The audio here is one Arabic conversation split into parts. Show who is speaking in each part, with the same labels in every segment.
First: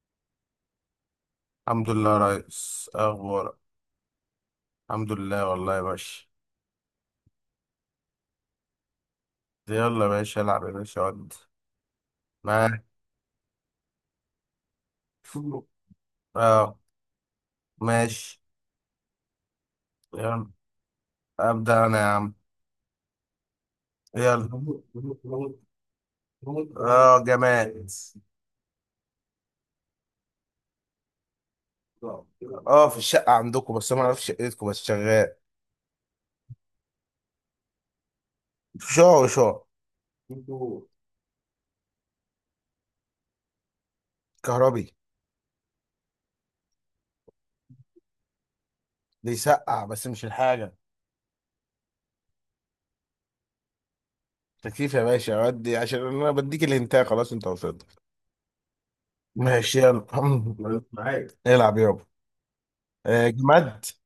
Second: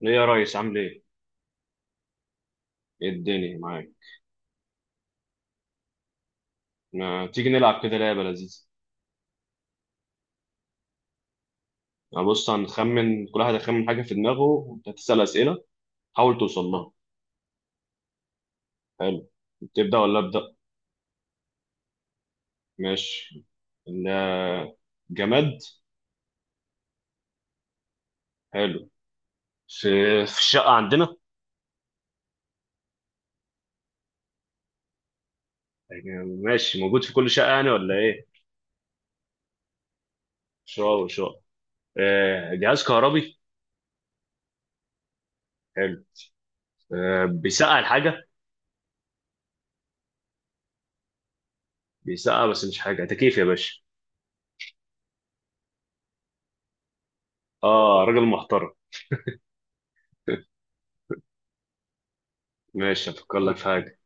Speaker 1: ليه يا ريس عامل ايه؟
Speaker 2: الحمد لله يا ريس،
Speaker 1: ايه
Speaker 2: اخبارك.
Speaker 1: الدنيا معاك؟
Speaker 2: الحمد لله والله يا باشا.
Speaker 1: ما تيجي نلعب كده لعبة لذيذة.
Speaker 2: يلا يا باشا العب يا باشا ود.
Speaker 1: يعني بص
Speaker 2: معاك.
Speaker 1: هنخمن، كل واحد هيخمن حاجة في دماغه وانت هتسأل أسئلة، حاول توصل
Speaker 2: اه
Speaker 1: لها.
Speaker 2: ماشي.
Speaker 1: حلو. تبدأ ولا
Speaker 2: يلا.
Speaker 1: أبدأ؟
Speaker 2: ابدا انا يا عم.
Speaker 1: ماشي. ال-
Speaker 2: يلا.
Speaker 1: جماد.
Speaker 2: اه جماد.
Speaker 1: حلو. في في الشقة عندنا.
Speaker 2: اه في الشقه عندكم، بس انا ما اعرفش شقتكم، بس شغال.
Speaker 1: يعني ماشي موجود في كل شقة يعني ولا ايه؟
Speaker 2: شعر وشعر.
Speaker 1: شقة وشقة. جهاز كهربي.
Speaker 2: كهربي.
Speaker 1: حلو. بيسقع الحاجة.
Speaker 2: بيسقع بس مش الحاجه.
Speaker 1: بيسقع بس مش حاجة، تكييف يا باشا.
Speaker 2: تكييف يا باشا، ودي عشان انا بديك الهنتايه. خلاص انت وصلت.
Speaker 1: اه راجل محترم.
Speaker 2: ماشي يلا. معاك، العب يابا.
Speaker 1: ماشي هفكر لك في
Speaker 2: جماد.
Speaker 1: حاجة.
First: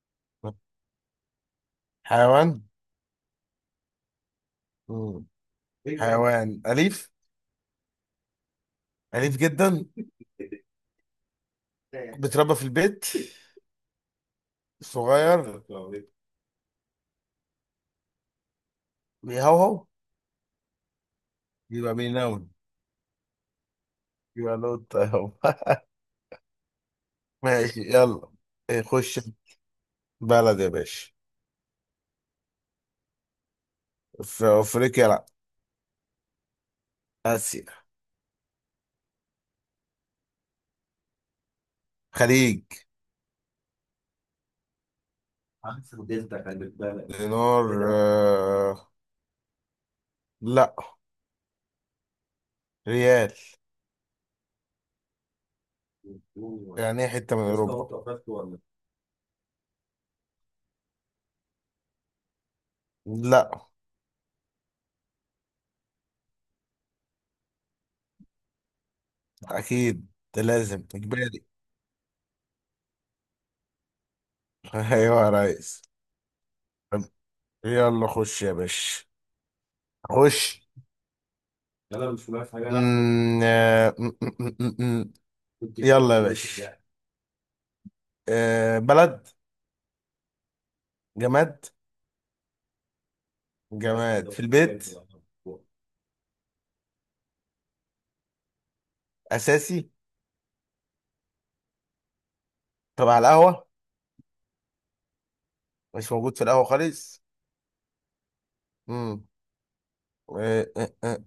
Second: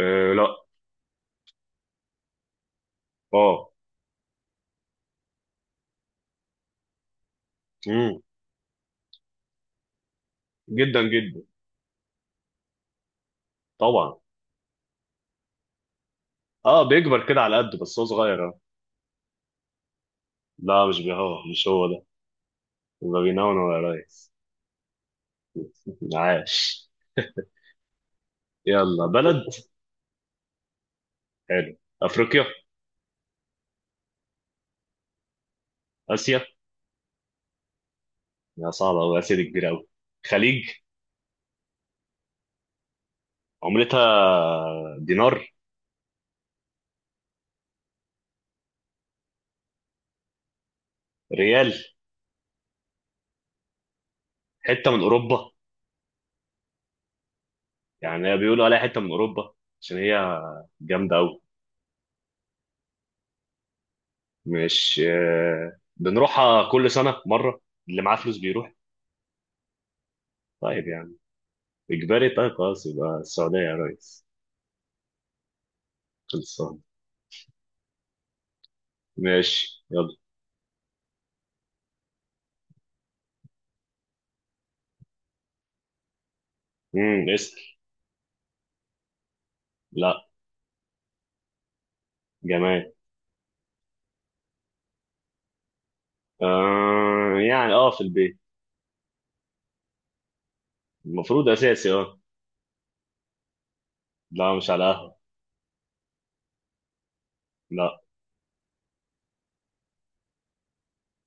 Speaker 1: آه لا.
Speaker 2: حيوان.
Speaker 1: اه.
Speaker 2: مم. بيج بانج حيوان أليف.
Speaker 1: امم
Speaker 2: أليف جدا.
Speaker 1: جدا جدا.
Speaker 2: بيتربى في البيت.
Speaker 1: طبعا.
Speaker 2: صغير.
Speaker 1: اه بيكبر كده على قده بس هو صغير اه.
Speaker 2: بيهوهو.
Speaker 1: لا مش بيهوه، مش هو
Speaker 2: يبقى
Speaker 1: ده.
Speaker 2: بينون.
Speaker 1: يبقى بينون ولا ريس.
Speaker 2: يبقى نوت أهو.
Speaker 1: عاش.
Speaker 2: ماشي يلا. إيه،
Speaker 1: يلا
Speaker 2: خش.
Speaker 1: بلد.
Speaker 2: بلد يا باشا.
Speaker 1: حلو. افريقيا.
Speaker 2: في أفريقيا، لأ.
Speaker 1: اسيا.
Speaker 2: آسيا.
Speaker 1: يا صعبه قوي، اسيا دي كبيره قوي. خليج.
Speaker 2: خليج.
Speaker 1: عملتها دينار.
Speaker 2: دينار. لأ.
Speaker 1: ريال.
Speaker 2: ريال.
Speaker 1: حته من اوروبا.
Speaker 2: يعني إيه حتة من أوروبا؟
Speaker 1: يعني هي بيقولوا عليها حته من اوروبا عشان هي جامده قوي.
Speaker 2: لأ.
Speaker 1: مش بنروحها كل سنه مره، اللي معاه فلوس بيروح.
Speaker 2: أكيد. ده لازم
Speaker 1: طيب يعني
Speaker 2: إجباري.
Speaker 1: اجباري، طيب خلاص يبقى السعوديه يا ريس.
Speaker 2: أيوه يا ريس.
Speaker 1: خلصان.
Speaker 2: يلا خش يا باشا.
Speaker 1: ماشي يلا.
Speaker 2: خش. مم، آه، م- م- م- م- م. يلا يا باشا يعني.
Speaker 1: اسال.
Speaker 2: بلد.
Speaker 1: لا.
Speaker 2: جماد بس.
Speaker 1: جماد.
Speaker 2: جماد في البيت.
Speaker 1: آه يعني اه في البيت.
Speaker 2: أساسي.
Speaker 1: المفروض اساسي اه.
Speaker 2: طب على القهوة.
Speaker 1: لا مش على قهوة.
Speaker 2: مش موجود في القهوة خالص.
Speaker 1: لا.
Speaker 2: مم. آه، آه، آه.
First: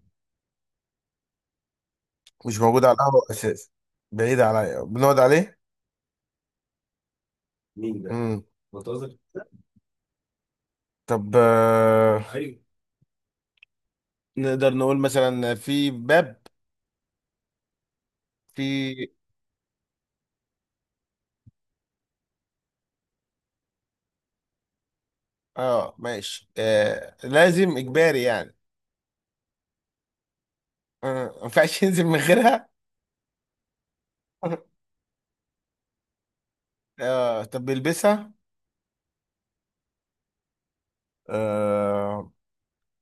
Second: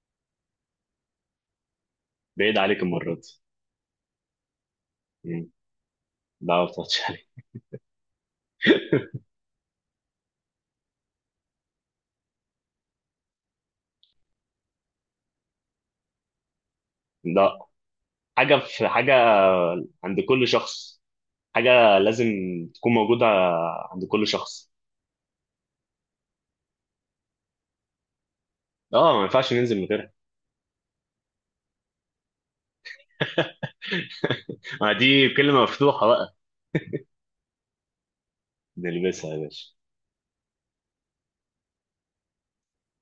Speaker 1: بعيد
Speaker 2: مش
Speaker 1: عليك
Speaker 2: موجود على
Speaker 1: المرة
Speaker 2: القهوة
Speaker 1: دي.
Speaker 2: أساسي. بعيد عليا بنقعد
Speaker 1: مم.
Speaker 2: عليه.
Speaker 1: لا ما بتقعدش عليك.
Speaker 2: مم. طب، نقدر نقول مثلا في باب.
Speaker 1: لا. حاجة في
Speaker 2: في.
Speaker 1: حاجة، عند كل شخص حاجة لازم تكون موجودة عند كل شخص.
Speaker 2: اه ماشي، لازم إجباري يعني.
Speaker 1: اه ما ينفعش ننزل من غيرها.
Speaker 2: ما ينفعش ينزل من غيرها.
Speaker 1: ما دي كلمة مفتوحة بقى.
Speaker 2: طب بيلبسها.
Speaker 1: نلبسها يا باشا.
Speaker 2: آه،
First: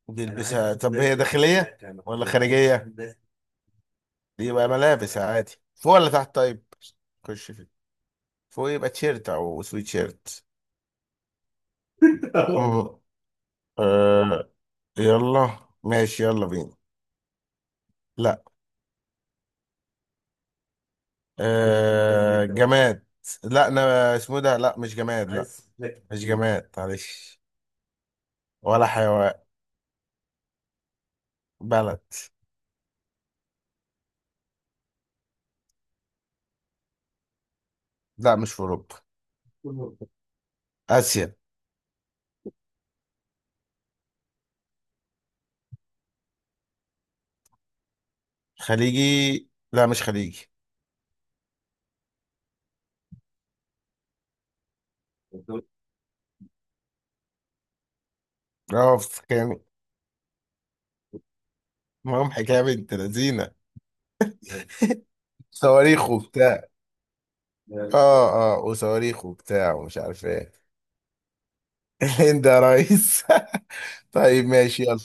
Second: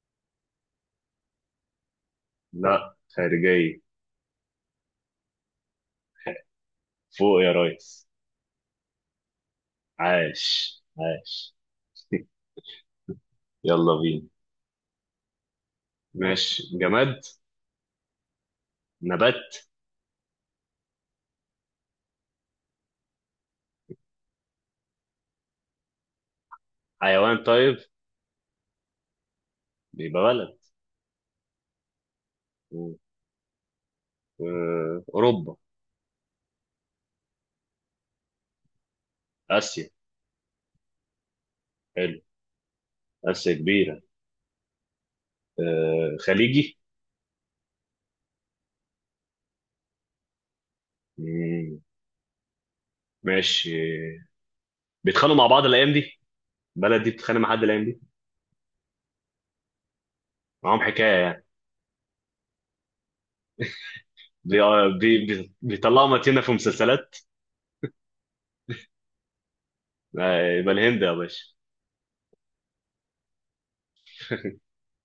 Speaker 2: بيلبسها. طب هي داخلية ولا خارجية
Speaker 1: لا
Speaker 2: دي؟
Speaker 1: خارجية.
Speaker 2: يبقى ملابس عادي فوق ولا تحت؟ طيب.
Speaker 1: فوق
Speaker 2: خش
Speaker 1: يا
Speaker 2: فيه.
Speaker 1: ريس.
Speaker 2: فوق يبقى تيشيرت او سويت شيرت.
Speaker 1: عاش عاش.
Speaker 2: آه.
Speaker 1: يلا بينا.
Speaker 2: آه، يلا ماشي يلا بينا.
Speaker 1: ماشي جماد.
Speaker 2: لا.
Speaker 1: نبات.
Speaker 2: جماد. لا انا اسمه إيه ده، لا مش جماد لا. مش جماد معلش.
Speaker 1: حيوان طيب.
Speaker 2: ولا حيوان.
Speaker 1: يبقى بلد.
Speaker 2: بلد.
Speaker 1: و- أوروبا.
Speaker 2: لا مش في اوروبا.
Speaker 1: آسيا.
Speaker 2: اسيا.
Speaker 1: حلو. آسيا كبيرة. خليجي.
Speaker 2: خليجي. لا مش خليجي.
Speaker 1: مم، ماشي. بيتخانقوا مع بعض الأيام دي، بلد دي بتتخانق مع حد الأيام دي.
Speaker 2: اه كان.
Speaker 1: معاهم حكاية يعني.
Speaker 2: معاهم حكايه بنت لذينه.
Speaker 1: بي... آه، بي... بي... بيطلعوا
Speaker 2: صواريخ
Speaker 1: متينة في
Speaker 2: وبتاع.
Speaker 1: مسلسلات.
Speaker 2: اه اه وصواريخ وبتاع ومش عارف ايه.
Speaker 1: يبقى الهند يا باشا.
Speaker 2: الهند يا ريس. طيب ماشي يلا.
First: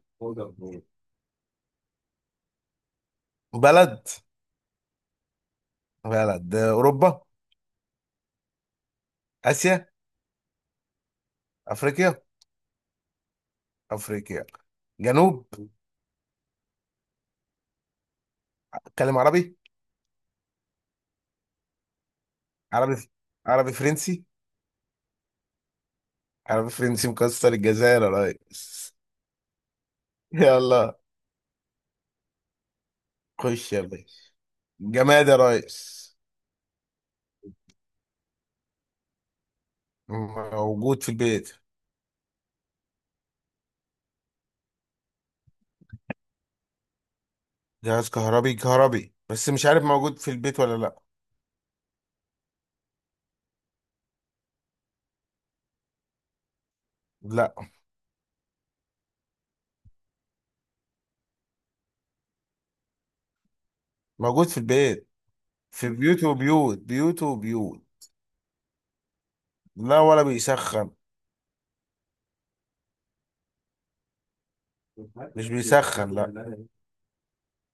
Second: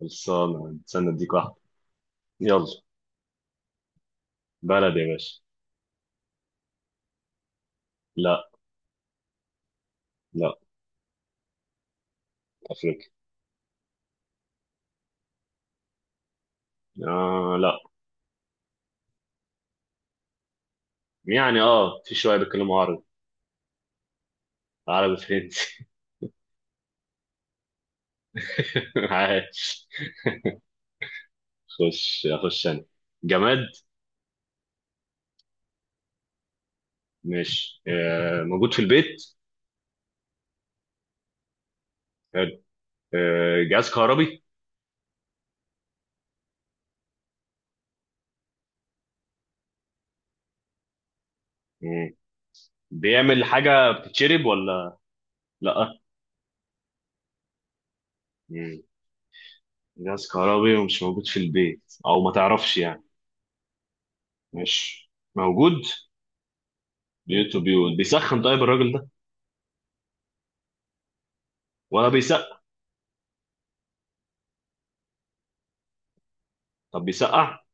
Speaker 1: خلصانة، استنى أديك واحدة. يلا.
Speaker 2: بلد.
Speaker 1: بلد يا باشا.
Speaker 2: بلد اوروبا.
Speaker 1: لا.
Speaker 2: اسيا.
Speaker 1: لا.
Speaker 2: افريقيا.
Speaker 1: أفريقيا.
Speaker 2: افريقيا. جنوب.
Speaker 1: آه لا.
Speaker 2: اتكلم عربي.
Speaker 1: يعني اه في شوية بيتكلموا
Speaker 2: عربي.
Speaker 1: عربي.
Speaker 2: عربي فرنسي.
Speaker 1: عربي فرنسي.
Speaker 2: عربي فرنسي مكسر. الجزائر يا ريس.
Speaker 1: عايش.
Speaker 2: يلا.
Speaker 1: خش اخش انا. جماد.
Speaker 2: خش يا باشا. جماد يا ريس.
Speaker 1: ماشي موجود في البيت.
Speaker 2: موجود في البيت.
Speaker 1: حلو. جهاز كهربي.
Speaker 2: جهاز كهربي. كهربي بس مش عارف موجود في البيت ولا لا.
Speaker 1: مم. بيعمل حاجة بتتشرب ولا؟ لأ.
Speaker 2: لا،
Speaker 1: مم. جهاز كهربي ومش موجود في البيت أو ما تعرفش يعني.
Speaker 2: موجود في البيت.
Speaker 1: ماشي موجود.
Speaker 2: في بيوت وبيوت بيوت
Speaker 1: بيوت
Speaker 2: وبيوت.
Speaker 1: وبيوت. بيسخن طيب الراجل ده؟
Speaker 2: لا ولا بيسخن.
Speaker 1: ولا بيسقع.
Speaker 2: مش بيسخن لا.
Speaker 1: طب بيسقع.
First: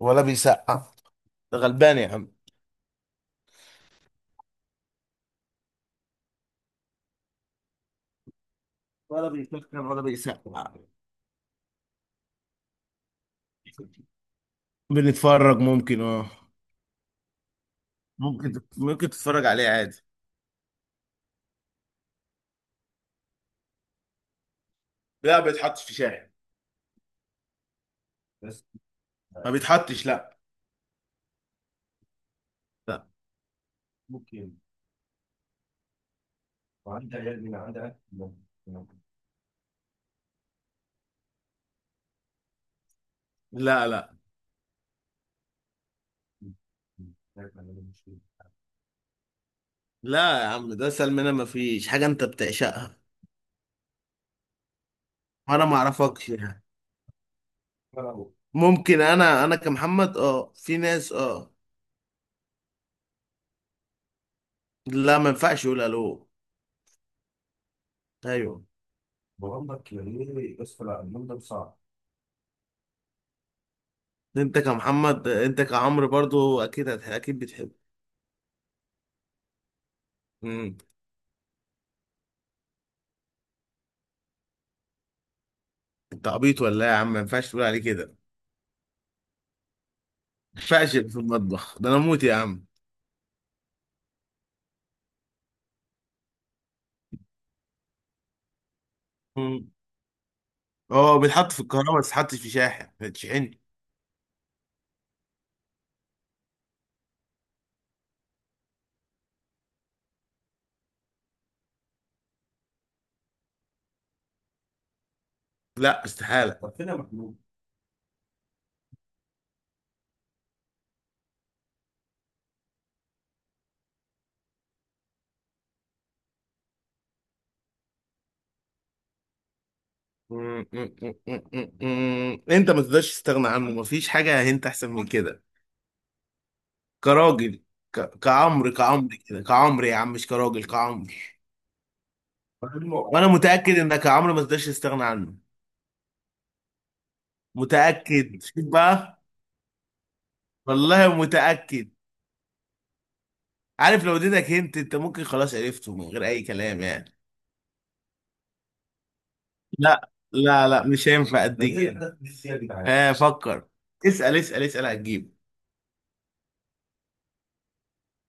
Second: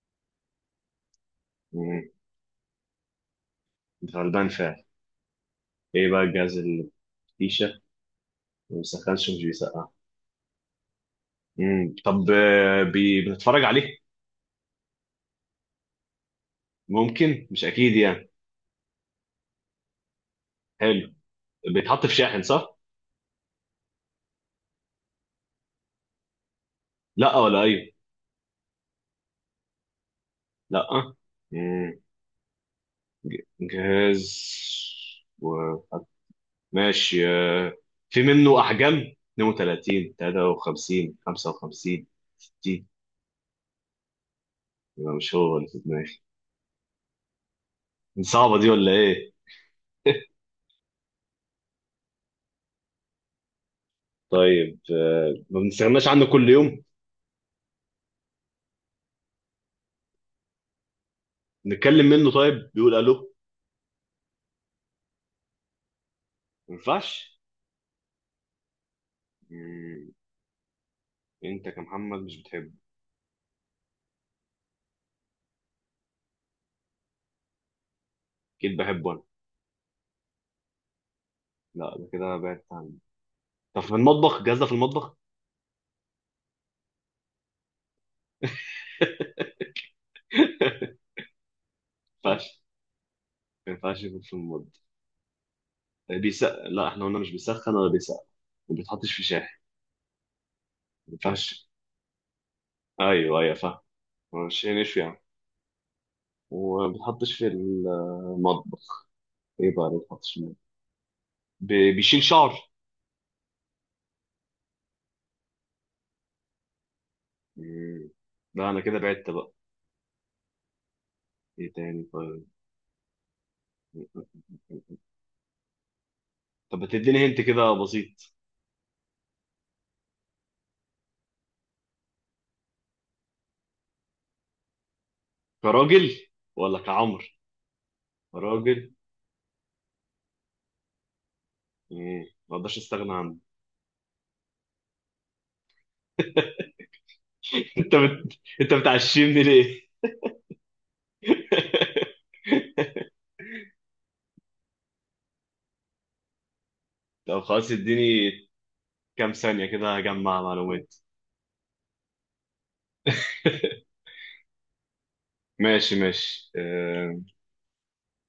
Speaker 2: ولا بيسقع. ده غلبان يا
Speaker 1: مم.
Speaker 2: عم.
Speaker 1: غلبان فعلا. إيه بقى الجهاز اللي فيشة ما
Speaker 2: ولا
Speaker 1: بيسخنش ومش
Speaker 2: بيسخن
Speaker 1: بيسقع؟
Speaker 2: ولا بيسقع.
Speaker 1: طب بنتفرج عليه.
Speaker 2: بنتفرج ممكن اه.
Speaker 1: ممكن مش أكيد يعني.
Speaker 2: ممكن تتفرج عليه عادي.
Speaker 1: حلو. بيتحط في شاحن صح؟
Speaker 2: لا، ما بيتحطش في شاحن.
Speaker 1: لا ولا ايوه.
Speaker 2: ما بيتحطش لا
Speaker 1: لا. مم. جهاز و... ماشي في منه احجام، 32 53 55 60.
Speaker 2: لا لا لا
Speaker 1: يبقى مش هو اللي في دماغي. صعبه دي ولا ايه؟
Speaker 2: لا يا عم، ده اسهل منها. ما فيش حاجه انت بتعشقها.
Speaker 1: طيب ما
Speaker 2: وانا ما
Speaker 1: بنستغناش عنه
Speaker 2: اعرفكش
Speaker 1: كل
Speaker 2: يعني.
Speaker 1: يوم.
Speaker 2: ممكن انا كمحمد، اه في ناس اه.
Speaker 1: نتكلم منه طيب، بيقول الو؟
Speaker 2: لا ما ينفعش يقول الو.
Speaker 1: ما ينفعش.
Speaker 2: ايوه، بقول لك
Speaker 1: مم،
Speaker 2: ليه بس لا اليوم ده
Speaker 1: انت
Speaker 2: صعب.
Speaker 1: كمحمد مش بتحبه.
Speaker 2: انت كمحمد، انت كعمرو برضو اكيد بتحب.
Speaker 1: اكيد بحبه انا.
Speaker 2: امم.
Speaker 1: لا ده كده بعدت عنه. طب في المطبخ، الجهاز ده في المطبخ؟
Speaker 2: انت عبيط ولا ايه يا عم؟ ما ينفعش تقول عليه كده. ما ينفعش في المطبخ، ده انا موت
Speaker 1: ما
Speaker 2: يا
Speaker 1: ينفعش،
Speaker 2: عم.
Speaker 1: ما ينفعش يكون في المطبخ. بيس لا، احنا قلنا مش بيسخن ولا بيسقع، ما بيتحطش في شاحن،
Speaker 2: مم.
Speaker 1: ما
Speaker 2: اه بيتحط في
Speaker 1: ينفعش.
Speaker 2: الكهرباء، بس يتحطش في شاحن، ما
Speaker 1: ايوه ايوه
Speaker 2: تشحنش.
Speaker 1: فاهم، هو الشاي نشوي يعني، وما بيتحطش في المطبخ. ايه بقى اللي ما بيتحطش في المطبخ؟ بيشيل شعر.
Speaker 2: لا استحاله.
Speaker 1: مم. لا انا كده بعدت بقى. ايه تاني طيب. طب ما تديني هنت كده بسيط.
Speaker 2: انت ما تقدرش تستغنى عنه، مفيش حاجه انت احسن من كده.
Speaker 1: كراجل ولا كعمر؟
Speaker 2: كراجل. كعمرو
Speaker 1: راجل.
Speaker 2: كعمرو كده كعمرو يا عم، مش كراجل كعمرو.
Speaker 1: ما اقدرش استغنى
Speaker 2: وانا
Speaker 1: عنه.
Speaker 2: متاكد انك يا عمرو ما تقدرش تستغنى عنه. متاكد، شوف
Speaker 1: انت
Speaker 2: بقى.
Speaker 1: بتعشمني ليه؟
Speaker 2: والله متاكد. عارف لو اديتك هنت انت، ممكن خلاص عرفته من غير اي كلام يعني.
Speaker 1: طب خلاص اديني كام ثانية كده
Speaker 2: لا
Speaker 1: اجمع
Speaker 2: لا لا،
Speaker 1: معلومات.
Speaker 2: مش هينفع اديك. اه فكر. اسال اسال اسال، هتجيب.
Speaker 1: ماشي ماشي آه،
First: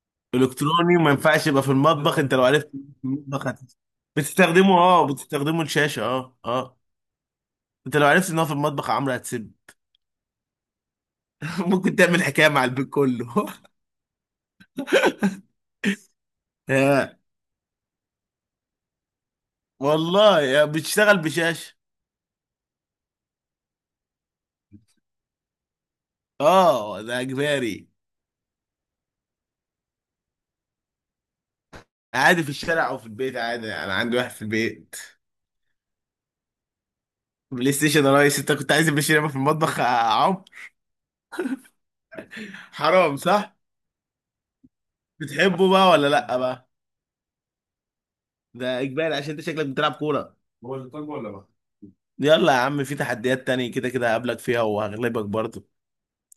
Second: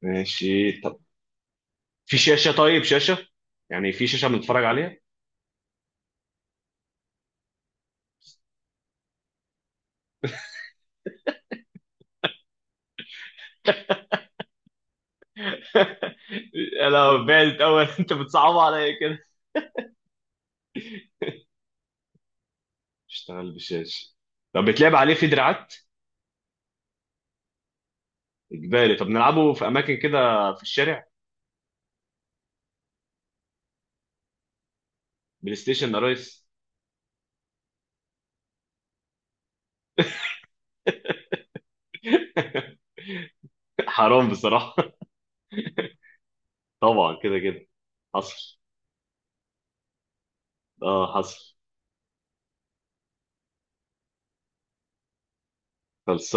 Speaker 1: ماشي طب
Speaker 2: الكتروني ما ينفعش يبقى في
Speaker 1: في
Speaker 2: المطبخ. انت لو
Speaker 1: شاشة؟
Speaker 2: عرفت
Speaker 1: طيب
Speaker 2: إنه في
Speaker 1: شاشة،
Speaker 2: المطبخ هت...
Speaker 1: يعني في شاشة بنتفرج عليها.
Speaker 2: بتستخدمه الشاشه، اه اه. انت لو عرفت ان هو في المطبخ يا عمرو هتسيب. ممكن تعمل حكايه مع البيت كله. آه،
Speaker 1: انا بعدت اول. انت بتصعب عليا كده.
Speaker 2: والله يا بتشتغل بشاشه.
Speaker 1: اشتغل بشاشة. طب بتلعب عليه في دراعات؟
Speaker 2: اه ده اجباري.
Speaker 1: اجباري. طب نلعبه في اماكن كده، في الشارع؟
Speaker 2: عادي في الشارع او في البيت عادي، انا عندي واحد في البيت.
Speaker 1: بلاي ستيشن يا ريس.
Speaker 2: بلاي ستيشن يا ريس. انت كنت عايز بلاي ستيشن يبقى في المطبخ يا عم؟ حرام صح.
Speaker 1: حرام بصراحة.
Speaker 2: بتحبه بقى ولا لا بقى؟
Speaker 1: طبعا كده كده. حصل.
Speaker 2: ده اجباري عشان انت شكلك بتلعب كوره.
Speaker 1: اه حصل.
Speaker 2: يلا يا عم، في تحديات تانية كده كده هقابلك فيها وهغلبك برضه.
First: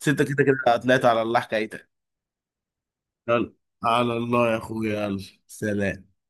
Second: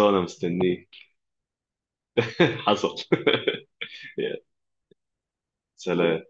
Speaker 2: بس انت كده كده
Speaker 1: مستنيه.
Speaker 2: طلعت على الله حكايتك.
Speaker 1: حصل.
Speaker 2: يلا. على
Speaker 1: يا
Speaker 2: الله يا اخويا يلا. سلام.
Speaker 1: سلام.